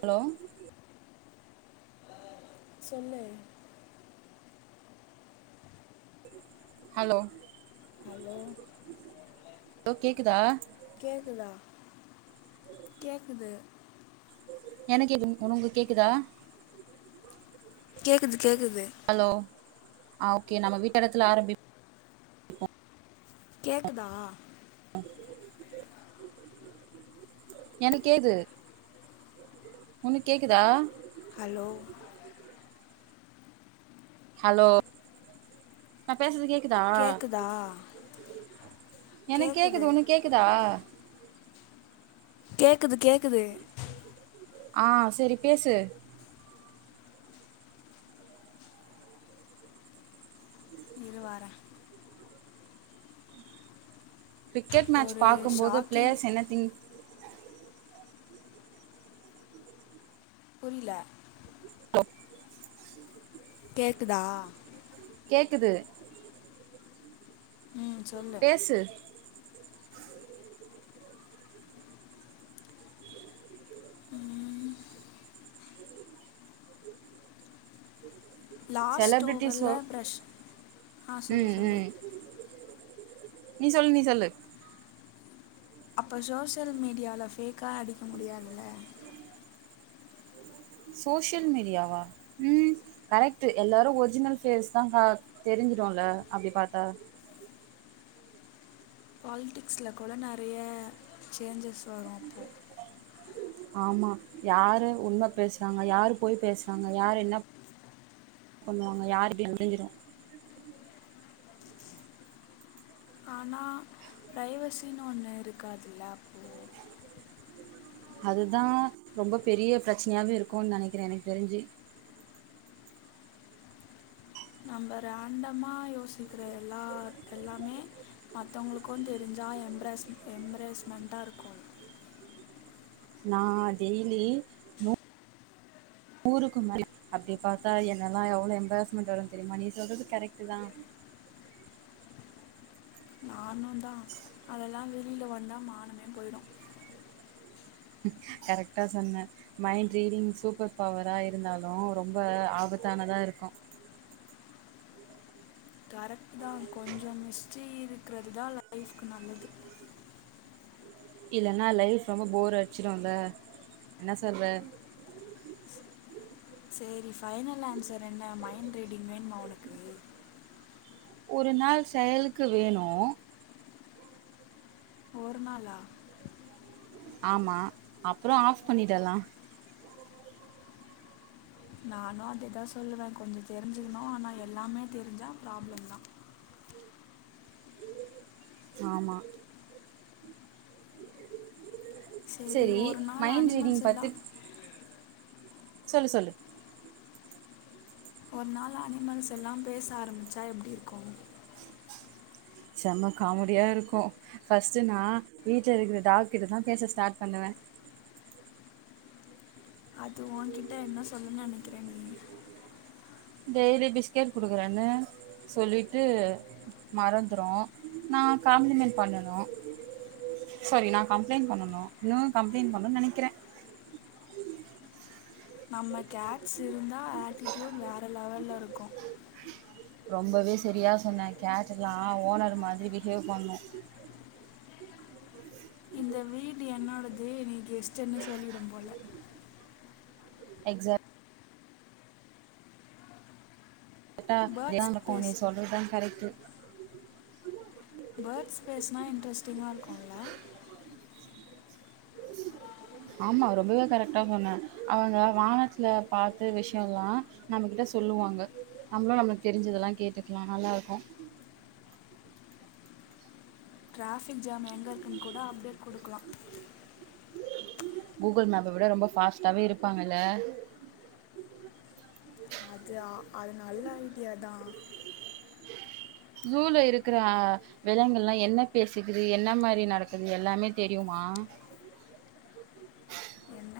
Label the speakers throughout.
Speaker 1: hello
Speaker 2: சொல்லு
Speaker 1: hello
Speaker 2: hello
Speaker 1: லோ கேக்குதா
Speaker 2: கேக்குதா கேக்குது
Speaker 1: எனக்கு கேக்குது உனக்கு கேக்குதா
Speaker 2: கேக்குது கேக்குது
Speaker 1: ஹலோ ஆ ஓகே நம்ம வீட்ட இடத்துல ஆரம்பிப்
Speaker 2: கேக்குதா
Speaker 1: [unintelligible] எனக்கேது உனுக் கேக்குதா
Speaker 2: ஹலோ
Speaker 1: ஹலோ நா பேசுறது கேக்குதா
Speaker 2: தா
Speaker 1: எனக் கேக்குது உனக் கேக்குதா
Speaker 2: கேக்குது கேக்குது
Speaker 1: ஆ செரி பேசு
Speaker 2: இரு வர
Speaker 1: கிரிக்கெட் மேட்ச்
Speaker 2: ஒரு
Speaker 1: பாக்கும்போது
Speaker 2: ஷாக்கிங்
Speaker 1: பிளேயர்ஸ் என்ன திங்
Speaker 2: புரியிலா
Speaker 1: [inaudible]
Speaker 2: கேக்குதா
Speaker 1: கேக்குது
Speaker 2: ம் சொல்லு
Speaker 1: பேசு
Speaker 2: ம் லாஸ்ட் ஓவரில்
Speaker 1: செலபிரிட்டிஸ்சோ
Speaker 2: ப்ரஷ் ஆ சொல்லு
Speaker 1: ம்
Speaker 2: சொல்லு
Speaker 1: ம் நீ சொல் நீ சொல்லு
Speaker 2: அப்ப சோஷியல் மீடியால ஃபேக்கா அடிக்க முடியாதுல
Speaker 1: சோஷியல் மீடியாவா ம் கரெக்ட்டு எல்லாரு ஒரிஜினல் ஃபேஸ் தா கா தெரிஞ்சிடுல அப்டி பாத்தா
Speaker 2: பால்டிக்ஸ்ல கூட நெறைய சேஞ்சஸ் வரு அப்போ
Speaker 1: ஆமா யாரு உண்ம பேசுறாங்க யாரு பொய் பேசுறாங்க யாரு என்னப் பண்ணுவாங்க யாருடி முடிஞ்சிரு
Speaker 2: ஆனா ப்ரைவசினு ஒண்ணு இருக்காதுல்ல அப்போ
Speaker 1: அதுதா ரொம்ப பெரிய பிரச்சனையாவே இருக்கும்னு நெனைக்கிறே எனக்கு தெரிஞ்சு
Speaker 2: நம்ப ரேண்டமா யோசிக்கிற எல்லார் எல்லாமே மத்தவங்களுக்கு தெரிஞ்சா எம்பாரஸ் எம்பரேஸ்மெண்ட்டா இருக்கு
Speaker 1: நா டெய்லி நூ நூறுக்கு மேல அப்டி பாத்தா என்னலா எவ்ளோ எம்பாரஸ்மெண்ட் வரு தெரியுமா நீ சொல்றது கரெக்ட்டு தா
Speaker 2: நானுந்தா அதெல்லா வெளியில வந்தா மானமே போயிடு
Speaker 1: ம் கரெக்ட்டா சொன்ன மைண்ட் ரீடிங் சூப்பர் பவரா இருந்தாலு ரொம்ப ஆபத்தானதா இருக்கு
Speaker 2: கரெக்டுதா கொஞ்ச மிஸ்ட்டி இருக்குறதுதா லைஃப்கு நல்லது
Speaker 1: இல்லன்னா லைஃப் வந்து போர் அடிச்சுருல்ல என்ன சொல்ற
Speaker 2: சேரி ஃபைனல் ஆன்சர் என்ன மைண்ட் ரீடிங் வேணுமா உனக்கு
Speaker 1: ஒரு நாள் செயலுக்கு வேணு
Speaker 2: ஒரு நாளா
Speaker 1: ஆமா அப்றோ ஆஃப் பண்ணிடலா
Speaker 2: நானு அதேதா சொல்லுவே கொஞ்ச தெரிஞ்சுக்ணு ஆனா எல்லாமே தெரிஞ்சா ப்ராப்ளம்தா
Speaker 1: ஆமா
Speaker 2: செரி ஒரு நாள்
Speaker 1: மைண்ட்
Speaker 2: அனிமல்ஸ்
Speaker 1: ரீடிங்
Speaker 2: எல்லா
Speaker 1: பத்தி சொல்லு சொல்லு
Speaker 2: ஒரு நாள் அனிமல்ஸ் எல்லாம் பேச ஆரம்மிச்சா எப்டி இருக்கும்
Speaker 1: செம்ம காமெடியா இருக்கு ஃபஸ்ட்டு நா வீட்ல இருக்குற டாக்கு கிட்டதா பேச ஸ்டாட் பண்ணுவே
Speaker 2: அது ஓங்கிட்ட என்ன சொல்லும்னு நெனக்கிற நீ
Speaker 1: டெய்லி பிஸ்கேட் குடுக்குறனு சொல்லிட்டு மறந்துரு நா காம்ப்ளிமெண்ட் பண்ணனு சரி நா கம்ப்ளைண்ட் பண்ணனு இன்னு கம்ப்ளைண்ட் பண்னு நெனக்கிறே
Speaker 2: நம்ம கேட்ஸ் இருந்தா ஆட்டிடூட் வேற லெவல்ல இருக்கு
Speaker 1: ரொம்பவே சரியா சொன்ன கேட்டலா ஓனர் மாதிரி பிஹேவ் பண்ணு
Speaker 2: இந்த வீடு என்னோடது நீ கெஸ்ட்டுன்னு சொல்லிடு போல
Speaker 1: எக்ஸாட் கேட்டா
Speaker 2: பேர்ட்
Speaker 1: அதான் இருக்கு
Speaker 2: ஸ்பேஸ்
Speaker 1: நீ சொல்றதுதா கரெக்ட்டு
Speaker 2: பேட்ஸ் பேஸ்னா இன்டரஸ்டிங்கா இருக்கு
Speaker 1: [inaudible] ஆமா ரொம்பவே கரெட்டா சொன்ன அவுங்க வானத்துல பாத்து விஷியல்லா நம்மகிட்ட சொல்லுவாங்க நம்மளு நம்மளுக்கு தெரிஞ்சதெல்லா கேட்டுக்கலா நல்லா இருக்கு
Speaker 2: ட்ராஃபிக் ஜாம் எங்க இருக்குன்னு கூட அப்டேட் குடுக்லா
Speaker 1: கூகுள் மேப்ப விட ரொம்ப ஃபாஸ்டாவே இருப்பாங்கல்ல
Speaker 2: அது அ அது நல்ல ஐடியாதா
Speaker 1: ஜூல இருகுறா விலங்குல்லா என்ன பேசுக்கிது என்ன மாரி நடக்குது எல்லாமே தெரியுமா
Speaker 2: என்ன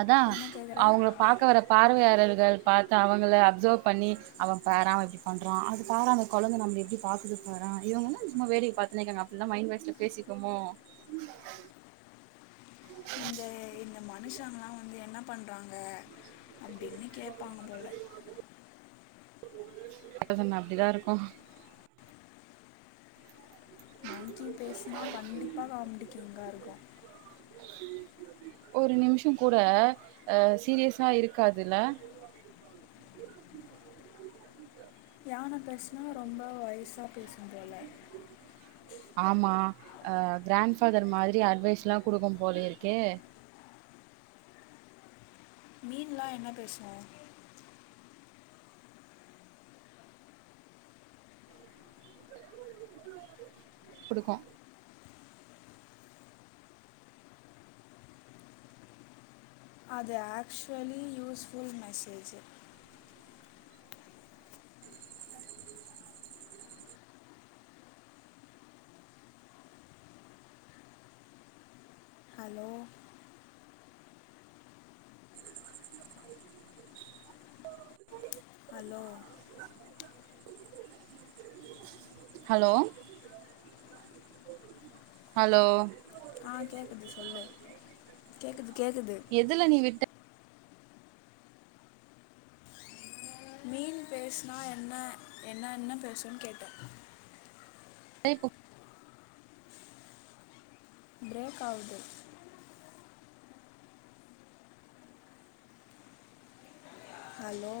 Speaker 1: அதா
Speaker 2: என்ன கேட்குற
Speaker 1: அவுங்கள பாக்க வரப் பார்வையாளர்கள் பாத்து அவங்கள அஃப்சவ் பண்ணி அவ பாரா இப்டி பண்றா அதுக்கார கொழந்த நம்மள எப்டி பாக்குது பார இவுங்க என்ன சும்மா வேடிக்க பாத்துன்னேர இக்காங்க அப்ல்லா மைண்ட் வாய்ஸ்ல பேசிக்குமோ
Speaker 2: இந்த இத் இந்த மனுஷங்கலா வந்து என்ன பண்றாங்க அப்டின்னு கேப்பாங்க போல
Speaker 1: கரெக்டா சொன்ன அப்டிதா இருக்கு
Speaker 2: மங்கி பேசுனா கண்டிப்பா காமெடிக் கிங்கா இருக்கு
Speaker 1: ஒரு நிமிஷ கூட அ சீரியஸா இருக்காதுல
Speaker 2: யான பேஷ்ணா ரொம்ப வயசா பேசும்போல
Speaker 1: ஆமா அ கிராண்ஃபாதர் மாதிரி அட்வைஸ்லா குடுக்கனு போல இருக்கே
Speaker 2: மீன்லா என்ன பேசு
Speaker 1: குடுக்கு
Speaker 2: அது ஆக்சுவலி யூஸ்ஃபுல் மெசேஜி ஹலோ அலோ
Speaker 1: ஹலோ ஹலோ
Speaker 2: ஆ கேக்குது சொல்லு கேக்குது கேக்குது
Speaker 1: எதுல நீ விட்ட
Speaker 2: மீன் பேஸ்னா என்ன என்ன என்ன பேசும்னு கேட்டே
Speaker 1: [unintelligible]
Speaker 2: பிரேக் ஆவது ஹலோ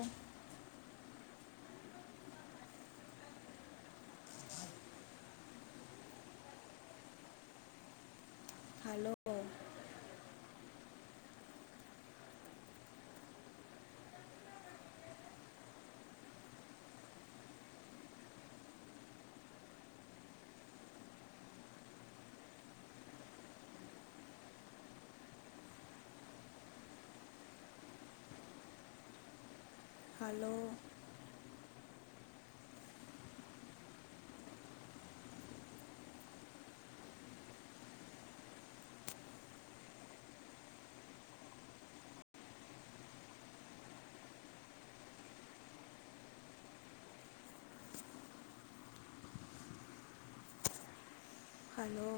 Speaker 2: ஹலோ ஹலோ ஹலோ